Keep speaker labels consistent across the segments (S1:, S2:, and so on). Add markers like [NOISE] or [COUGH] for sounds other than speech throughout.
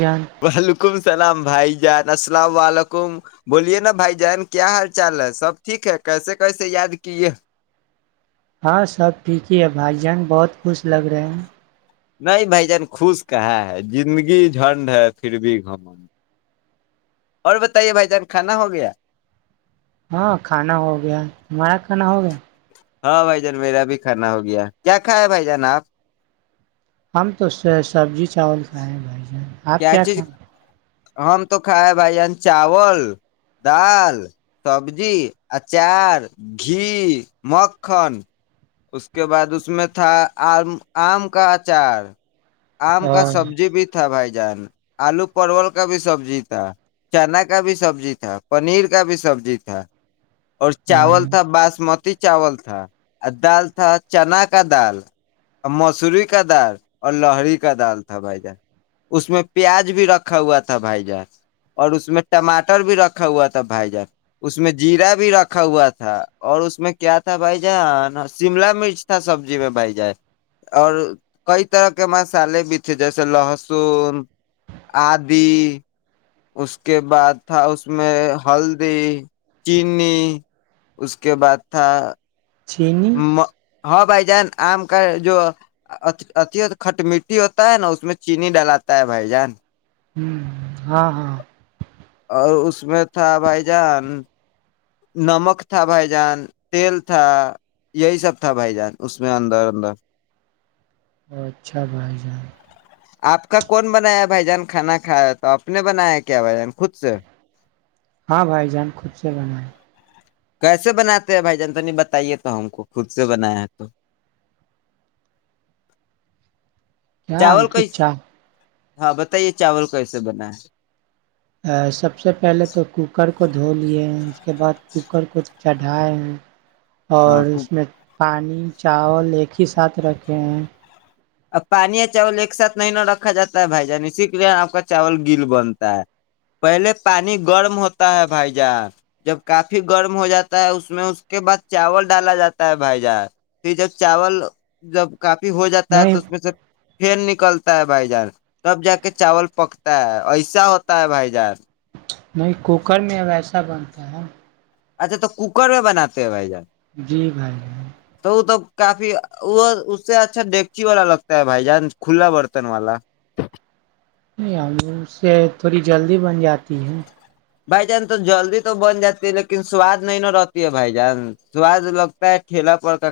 S1: جان
S2: وعلیکم السلام بھائی جان السلام ععلیکم بولیے نا بھائی جان کیا حال چال ہے سب ٹھیک ہے کیسے کیسے یاد کیے
S1: ہاں سب ٹھیک ہی ہے بھائی جان بہت خوش لگ رہے ہیں
S2: نہیں بھائی جان خوش کہا ہے زندگی جھنڈ ہے پھر بھی گمن اور بتائیے بھائی جان کھانا ہو گیا
S1: ہاں کھانا ہو گیا ہم کناا ہو گیا
S2: ہاں بھائی جان میرا بھی کھانا ہو گیا کیا کھایا بھائی جان آپ
S1: ہم تو س سبزی چاول کھائیں بھائی جان آپ کیا کھائیں
S2: ہم تو کھائےائے بھائی جان چاول دال سبزی اچار گھی مکھن اس کے بعد اس میں تھا آم آم کا اچار کا
S1: کھائیں
S2: سبزی بھی تھا بھائی ج آلو پرول کا بھی سبزی تھا چنا کا بھی سبزی تھا پنیر کا بھی سبزی تھا اور چاول تھا باسمتی چاول تھا دال تھا چنا کا دال اور مسوری کا دال اور لہری کا دال تھا ھ اس میں پیاز بھی رکھا ہوا تھا بھائی جان اور اس میں ٹماٹر بھی رکھا ہوا تھا بھائی جان اس میں جیرا بھی رکھا ہوا تھا اور اس میں کیا تھا بھائی جانا شملا مرچ تھا سبزی میں بھائی جائے اور کئی طرح کے مسالے بھی ا جیسے لہسن آدی اس کے بعد تھا اس میں ہلدی چی اس کے بعد تھا
S1: چینی
S2: م... ہاں بھائی جان آم کا جو اھی کھٹ مٹی ہوتا ہے نا اس میں چینی ڈلاتا ہے بھائی جان
S1: ہ ہاں ہاں
S2: اور اس میں تھا بھائی جان نمک تھا بھائی جان تیل تھا یہی سب تھا بھائی جان اس میں اندر اندر
S1: اچھا بھائی جان
S2: آپ کا کون بنایا بھائی جان کھانا کھیا تو آپ نے بنایا کیا بھ جان خود سے
S1: ہاں بھائی جان خچ سے بنا ہے
S2: کیسے بناتے ہیں بھائی جان تو نہیں بتائیے تو ہم کو خود سے بنایا تو
S1: کیا
S2: چاول کیس
S1: امتچھا
S2: ہاں بتائیے چاول کیسے بنا ہے
S1: سب سے پہلے تو کوکر کو دھو لیے اس کے بعد کوکر کو چڑھائے ہیں
S2: ہاں
S1: اور
S2: خوب،
S1: اس میں چاول ایک ہی ساتھ رکھے ہیں
S2: پانی چول ایک ساتھ نہیں نہ رکھا جاتا ہے بھائی جان اسی لیے اپ کا چاول گل بنتا ہے
S1: نہیں
S2: [INAUDIBLE] نکلتا ہے بھائی جان سب جا کے چاول پکتا ہے ایسا ہوتا ہے بھائی جان
S1: نہیں کوکر میں ویسا بنتا ہے
S2: اچھا تو ککر میں بناتے ہو بھائی جان
S1: جی بھائی
S2: تو وہ تو کافی اور اس سے اچھا نیکی والا لگتا ہے بھائی جان کھلا برتن والا
S1: سے تھوڑی جلدی بن جاتی ہے
S2: بھائی جان تم جلدی تو بن جاتی لیکن سواد میں روتی ہے بھائی جان دعا پہ کھیلا پڑ کر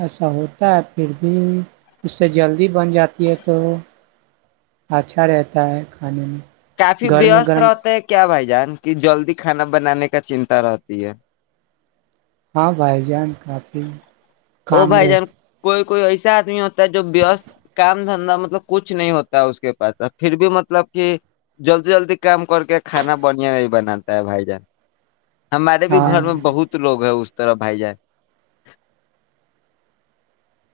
S1: ایسا ہوتا ہے اردو اس سے جلد بن جاتی ہے تو اچھا رہتا ہے کھانے میں
S2: کافی
S1: گرم
S2: ویست
S1: گرم
S2: رہتے ہیں بھائی جان جان کی جلدی کھانا بنانے کا چنتا راتی ہے
S1: بھائی جان ہاں اج کے
S2: او
S1: کام
S2: بھائی
S1: رہے
S2: جان کوئی کوئی ایسا ادمی ہوتا ہے جو کام میں تو کچھ نہیں ہوتا اس کے پاس پھر بھی مطلب کہ جلدی جلدی کام کر کے کھانا بولی نہیں بناتا ہے بھائی جان ہمارے بھی
S1: ہاں
S2: گھر میں بہت لوگ ہیں اس کہ بھائی جان [INAUDIBLE]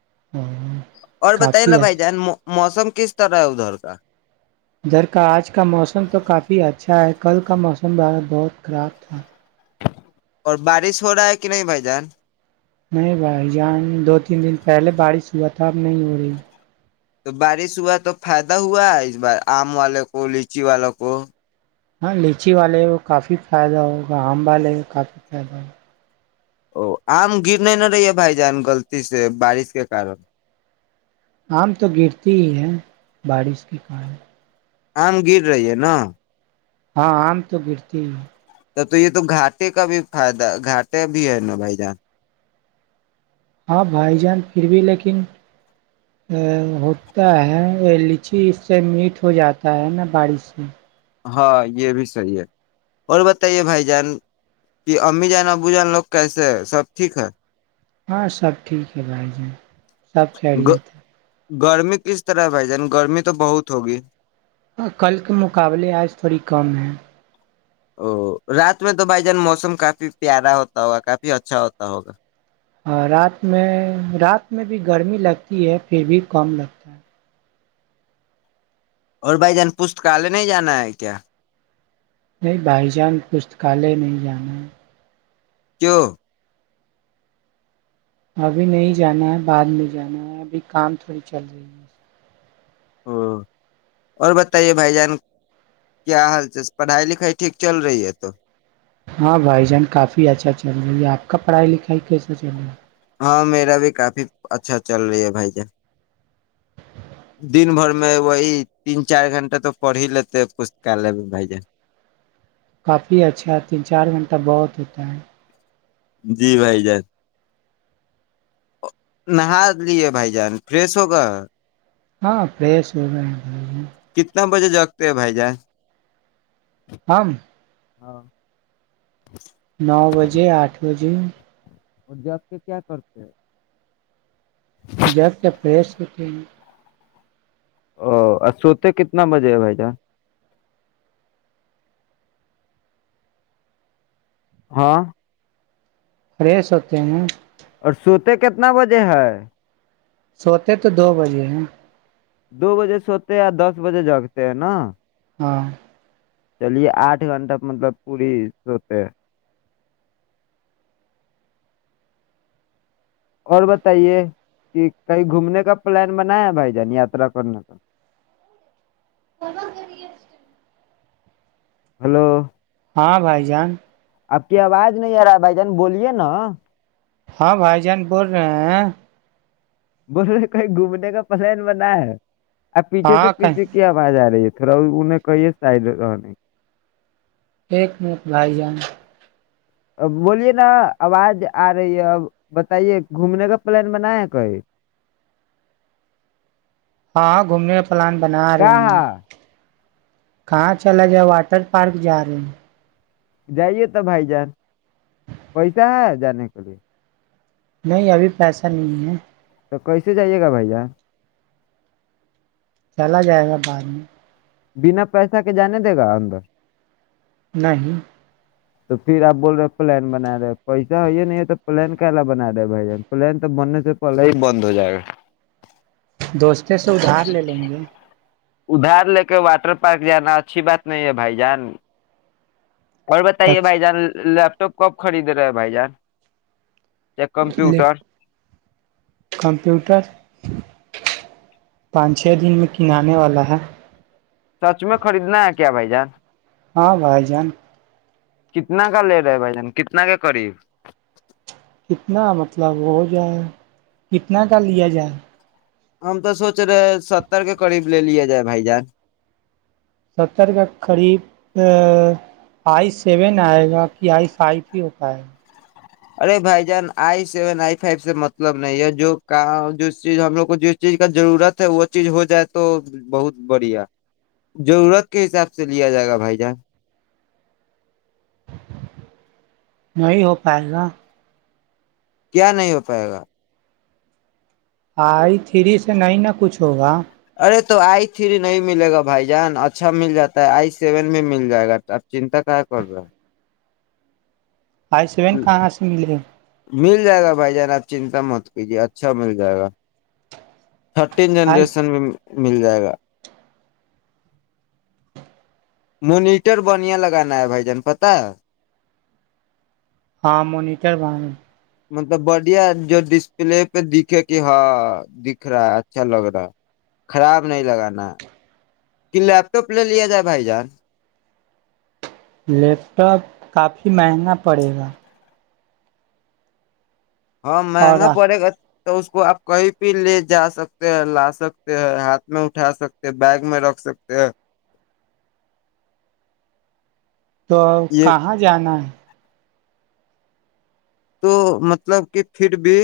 S1: [INAUDIBLE]
S2: اور بتائیں نا
S1: کافی ہے
S2: بھائی جان موسم کس طرح ہے ادھر کا
S1: گھر کا اج کا موسم تو کافی اچھا ہے کل کا موسم میں بہت خراب تھا
S2: اور بارش ہو رہا ہے کہ نہیں بھائی جان
S1: نہیں بھائی جان دو تین دن پہلے بارش ہوا تھا اب نہیں ہو رہی
S2: بارش ہوا تو فائدہ ہوا اس بار ام والے کو لیچی والوں کو
S1: نیچے والے کافی فائدہ ہوگا ام والے
S2: ام گرنے نہ رہی ہے بھائی جان غلطی سے بارش کے کرو
S1: ام تو گرتی ہی ہیں بارش کی کارن
S2: اہم گیر رہی ہے نا
S1: ہاں ام تو گرتی ہے
S2: تو یہ تو گاتے کا بھی گھاٹے ابھی ہے نا بھائی جان
S1: یہ بھی لیکن ا ہوتا ہے لچھی اس سے میٹ ہو جاتا ہے نا باڑی سے
S2: ہاں یہ بھی صحیح ہے اور بتائیے بھائی جان کہ امی جان ابو جان لوگ کیسے ہے سب ٹھیک ہے
S1: ہاں سب ٹھیک ہے بھائی جان سب خیریت
S2: گرمی کس طرح ہے بھائی جان گرمی تو بہت ہوگی
S1: اور کل کے مقابلے آج تھوڑی کم ہیں
S2: او رات میں تو بھائی جان موسم کافی پیارا ہوتا ہوگا کافی اچھا ہوتا ہوگا
S1: اور رات میں رات میں بھی گرمی لگتی ہے پھر بھی کم لگتا ہے
S2: اور بھائی جان پستکالیہ نہیں جانا ہے کیا
S1: نہیں بھائی جان پستکالیہ نہیں جانا ہے
S2: کیو
S1: ابھی نہیں جانا ہے بعد میں جانا ہے ابھی کام تھوڑی چل رہی ہے
S2: ا اور بتائیے بھائی جان کیا حال چ پڑھائی لکھائی ٹھیک چل رہی ہے تو
S1: ہاں بھائی جان کافی اچھا چل رہا ہے آپ کا پڑھائی لکھائی کیسا چل رہا
S2: ہاں میرا بھی کافی اچھا چل رہی ہے بھائی ج دن بھر میں وہی تین چار گھنٹہ تو پڑ ہی لیتے پستکال میں بھائی جان
S1: کافی اچھا تین چار گھنٹہ بہت ہوتا ہے
S2: جی بھائی جان نہا لیے بھائی جان فریش ہوگا
S1: ہاں پس ہو رہ ہیں
S2: کتنا بجے جگتے ہو بھائی جا
S1: ہم
S2: ہاں
S1: نو بجے آٹھ بجے جی
S2: اور جاگ کے کیا کرتے
S1: جگ کے فریش ہوتے ہیں
S2: او اور سوتے کتنا بجے ہے بھائی جان ہاں
S1: فریش ہوتے ہیں
S2: اور سوتے کتنا بجے ہے
S1: سوتے تو دو بجے ہیں
S2: دو بجے سوتے ہیں دس بجے جگتے ہیں نا
S1: ہاں
S2: چلیے آٹھ گھنٹہ مطلب پوری سوتے ہیں اور بتائیے کہ کہیں گھومنے کا پلان بنایا بھائی جان یاترا کرنے کا
S1: ہوو
S2: ہلو
S1: ہاں بھائی جان
S2: آپ کی آواز نہیں آ رہا ہے بھائی جان بولیے نا
S1: ہاں بھائی جان بول رہے ہیں
S2: مسے کہیں گھومنے کا پسند بنا ہے اب پیچھے تو
S1: ہاں
S2: پیھ
S1: کہیں
S2: کی آواز آ رہی ہے تھی تھرا ہ انے کہئیے سائڈ رہنے
S1: ایک م ایک بھائی جان
S2: ا بولیے نا آواز آ رہی ہے اب بتائیے گھومنے کا پلان بنایا کوئی
S1: ہاں گھومنے پ ل پ ن رہ کہاں چلا جائے واٹر پارک جا رہے ہیں
S2: جائیے تو بھائی جان پیسہ ہے جانے کے لیے
S1: نہیں ابھی پیسہ نہیں ہے
S2: تو کیسے جائیے گا بھیا
S1: چلا جائے گا بعد میں
S2: بنا پیسہ کے جانے دے گا اندر
S1: نہیں
S2: تو پھر آپ بول رہے ہیں پلان بنا رہے پیسہ ہے یہ نہیں تو پلان کلا بنا رہے بھائی جان پلان تو بننے سے پہلے ہی بند ہو جائے گا
S1: دوستتے سے ادھار لے لیں گے
S2: ادھار لے کے واٹر پارک جانا اچھی بات نہیں ہے بھائی جان اور بتائیے بھائی جان تو کب خرید رہے بھائی جان یا کمپیوٹر
S1: [INAUDIBLE] پانچ چھ دن میں کنے والا ہے
S2: سچ میں خریدنا ہے کیا بھائی جان
S1: ہاں بھائی جان
S2: کتنا کا لے رہے بھائی جان کتنا کا قریب
S1: کتنا مطلب ہو جائے کتنا کا لیا جائے
S2: ہم تو سوچ رہے ستر کے قریب لے لے جائے بھائی جان
S1: ستر کا قریب آئی سیون آئے گا کہ آئی فائیو ہی ہو پائے گا
S2: ارے بھائی جان آئی سیون آئی فائیو سے مطلب نہیں ہے جو کام جس چیز ہم لوگ کو جس چیز کا ضرورت ہے وہ چیز ہو جائے تو بہت بڑھیا ضرورت کے حساب سے لیا جائے گا بھائی جان
S1: نہیںی ہو پائے گا
S2: کیا نہیں ہو پائے گا
S1: آئی تھری سے نہیں نہ کچھ ہوگا
S2: ارے تو آئی تھری نہیں ملے گا بھائی جان اچھا مل جاتا ہے آئی سیون بھی مل جائے گا آپ چنتا کیا کر رہے ہیں
S1: آئی سیون کہاں سے ملے
S2: مل جائے گا بھائی جان آپ چنتا مت کیجیے اچھا مل جائے گا تھرٹین
S1: آئی
S2: جنریشن میں مل جائے گا مونیٹر بنیا لگانا ہے بھائی جان پتا
S1: ہاں منیٹر ب
S2: مطلب بڑھیا جو ڈسپلے پہ دکھے کہ ہاں دکھ رہا اچھا لگ رہا خراب نہیں لگانا کہ لیپٹاپ لے لیا جائے بھائی جان
S1: لیپ ٹاپ کافی مہنگا پڑے گا
S2: ہاں
S1: اور
S2: مہنگا پڑے گا تو اس کو آپ کہیں بھی لے جا سکتے ہیں لا سکتے ہیں ہاتھ میں اٹھا سکتے ہیں بیگ میں رکھ سکتے ہیں
S1: تو
S2: یہ
S1: کہاں جانا ہے
S2: تو مطلب کہ پھر بھی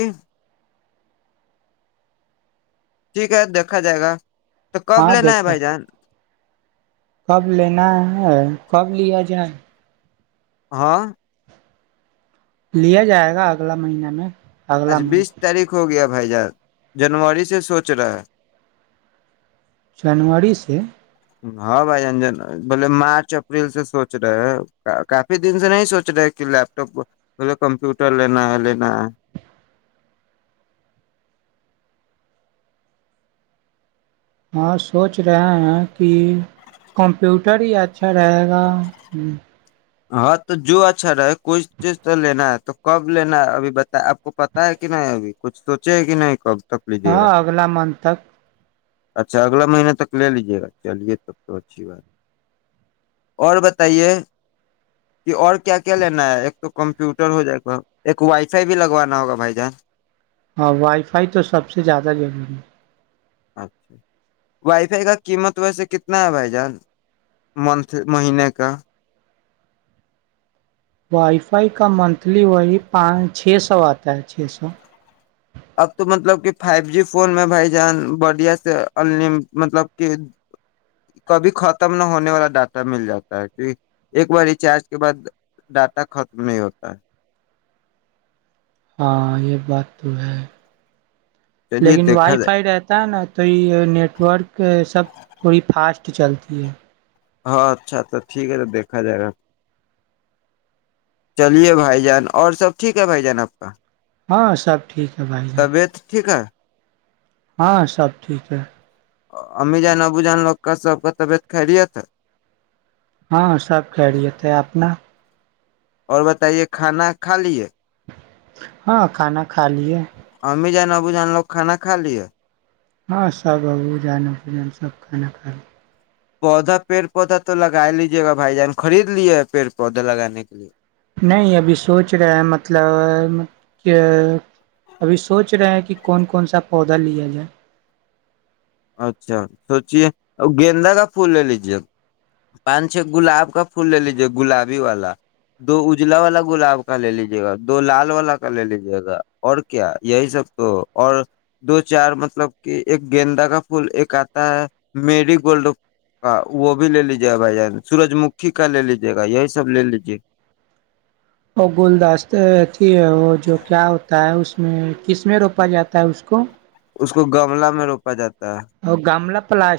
S2: ٹھیک ہے دیکھا جائے گا تو کب
S1: ہاں
S2: لینا ہے
S1: دیکھا
S2: بھائی جان
S1: کب لینا ہے کب لیا جا
S2: ہاں
S1: لیا جائے گا اگلا مہیین میں اگلا
S2: اچھا بیس
S1: منتھ
S2: تاریخ ہوگی اب بھائی جان جنوری سے سوچ رہا ہے
S1: جنووری سے
S2: ہاں بھائی انجن بولے مارچ اپریل سے سوچ رہے ہیں کافی دن سے نہیں سوچ رہے کہ لیپٹاپ بولے کمپیوٹر لینا ہے لینا ہے
S1: ہاں سوچ رہے ہیں کہ کمپیوٹر ہی اچھا رہے گا ہ
S2: ہاں تو جو اچھا رہے کوئی چیز تو لینا ہے تو کب لینا ہے ابھی بتا آپ کو پتا ہے کہ نہیں ابھی کچھ سوچے ہے کہ نہیں کب تک لیجیے گا
S1: ہاں اگلا منتھ تک
S2: اچھا اگلا مہینے تک لے لیجے گا چلیے تب تو اچھی بات اور بتائیے کہ اور کیا لینا ہے ایک تو کمپیوٹر ہو جائے گا ایک وائی فائی بھی لگوانا ہوگا بھائی جان
S1: ہاں وائی فائی تو سب سے زیادہ ضروری ہے
S2: اچھا وائی فائی کا قیمت ویسے کتنا ہے بھائی جان منتھ مہینے کا
S1: وائی فائی کا منتھلی وہی پانچ چھ سو آتا ہے چھ سو
S2: اب تو مطلب کہ فائیو جی فون میں بھائی جان بڑھیا سے ان مطلب کہ کبھی ختم نہ ہونے والا ڈاٹا مل جاتا ہے کی ایک بار ریچارج کے بعد ڈاٹا ختم نہیں ہوتا ہے
S1: ہاں یہ بات تو ہے
S2: چلیے
S1: لیکن
S2: دیکھا
S1: وائی
S2: جائے
S1: فائی رہتا ہے نا تو یہ نیٹورک سب تھوڑی فاسٹ چلتی ہے
S2: ہاں اچھاھا ٹھیک ہے تو دیکھا جائے گا چلیے بھائی جان اور سب ٹھیک ہے بھائی جان آپ کا
S1: ہاں سب ٹھیک ہے بھائی جان
S2: طبیعت ٹھیک ہے
S1: ہاں سب ٹھیک ہے
S2: امی جان ابو جان لوگ کا سب کا طبیعت خیریت ہے
S1: ہاں سب خیریت ہے اپنا
S2: اور بتائیے کھانا کھا لیے
S1: ہاں کھانا کھا لیے
S2: امی جان ابو جان لوگ کھانا کا لی ہے
S1: ہاں سب لوگ امی جان ابو جان سب کھانا کھا لیے
S2: پودا پیڑ پودا تو لگا لیجیے گا بھائی جان خرید لیے پیڑ پودے لگانے کے لیے
S1: نہیں ابھی سوچ رہے ہیں مطلب کہ ابھی سوچ رہے ہیں کہ کون کون سا پودا لیا جائے
S2: اچھا سوچیے گیندا کا پھول لے لیجے پانچ چھ گلاب کا پھول لے لیجے گلابی والا دو اجلا والا گلاب کا لے لیجے گا دو لال والا کا لے لیجے گا اور کیا یہی سب تو اور دو چار مطلب کہ ایک گیندا کا پ ایک آتا ہے میری گولڈ کا وہ بھی لے لیجے گا بھائی جان سورج مکھی کا لے لیجیے گا یہی سب لے لیجے
S1: اور گلدستتی ہے وہ جو کیا ہوتا ہے اس میں کس میں روپا جاتا ہے اس کو
S2: اس کو گملہ میں روپا جاتا ہے
S1: [INAUDIBLE] پلاش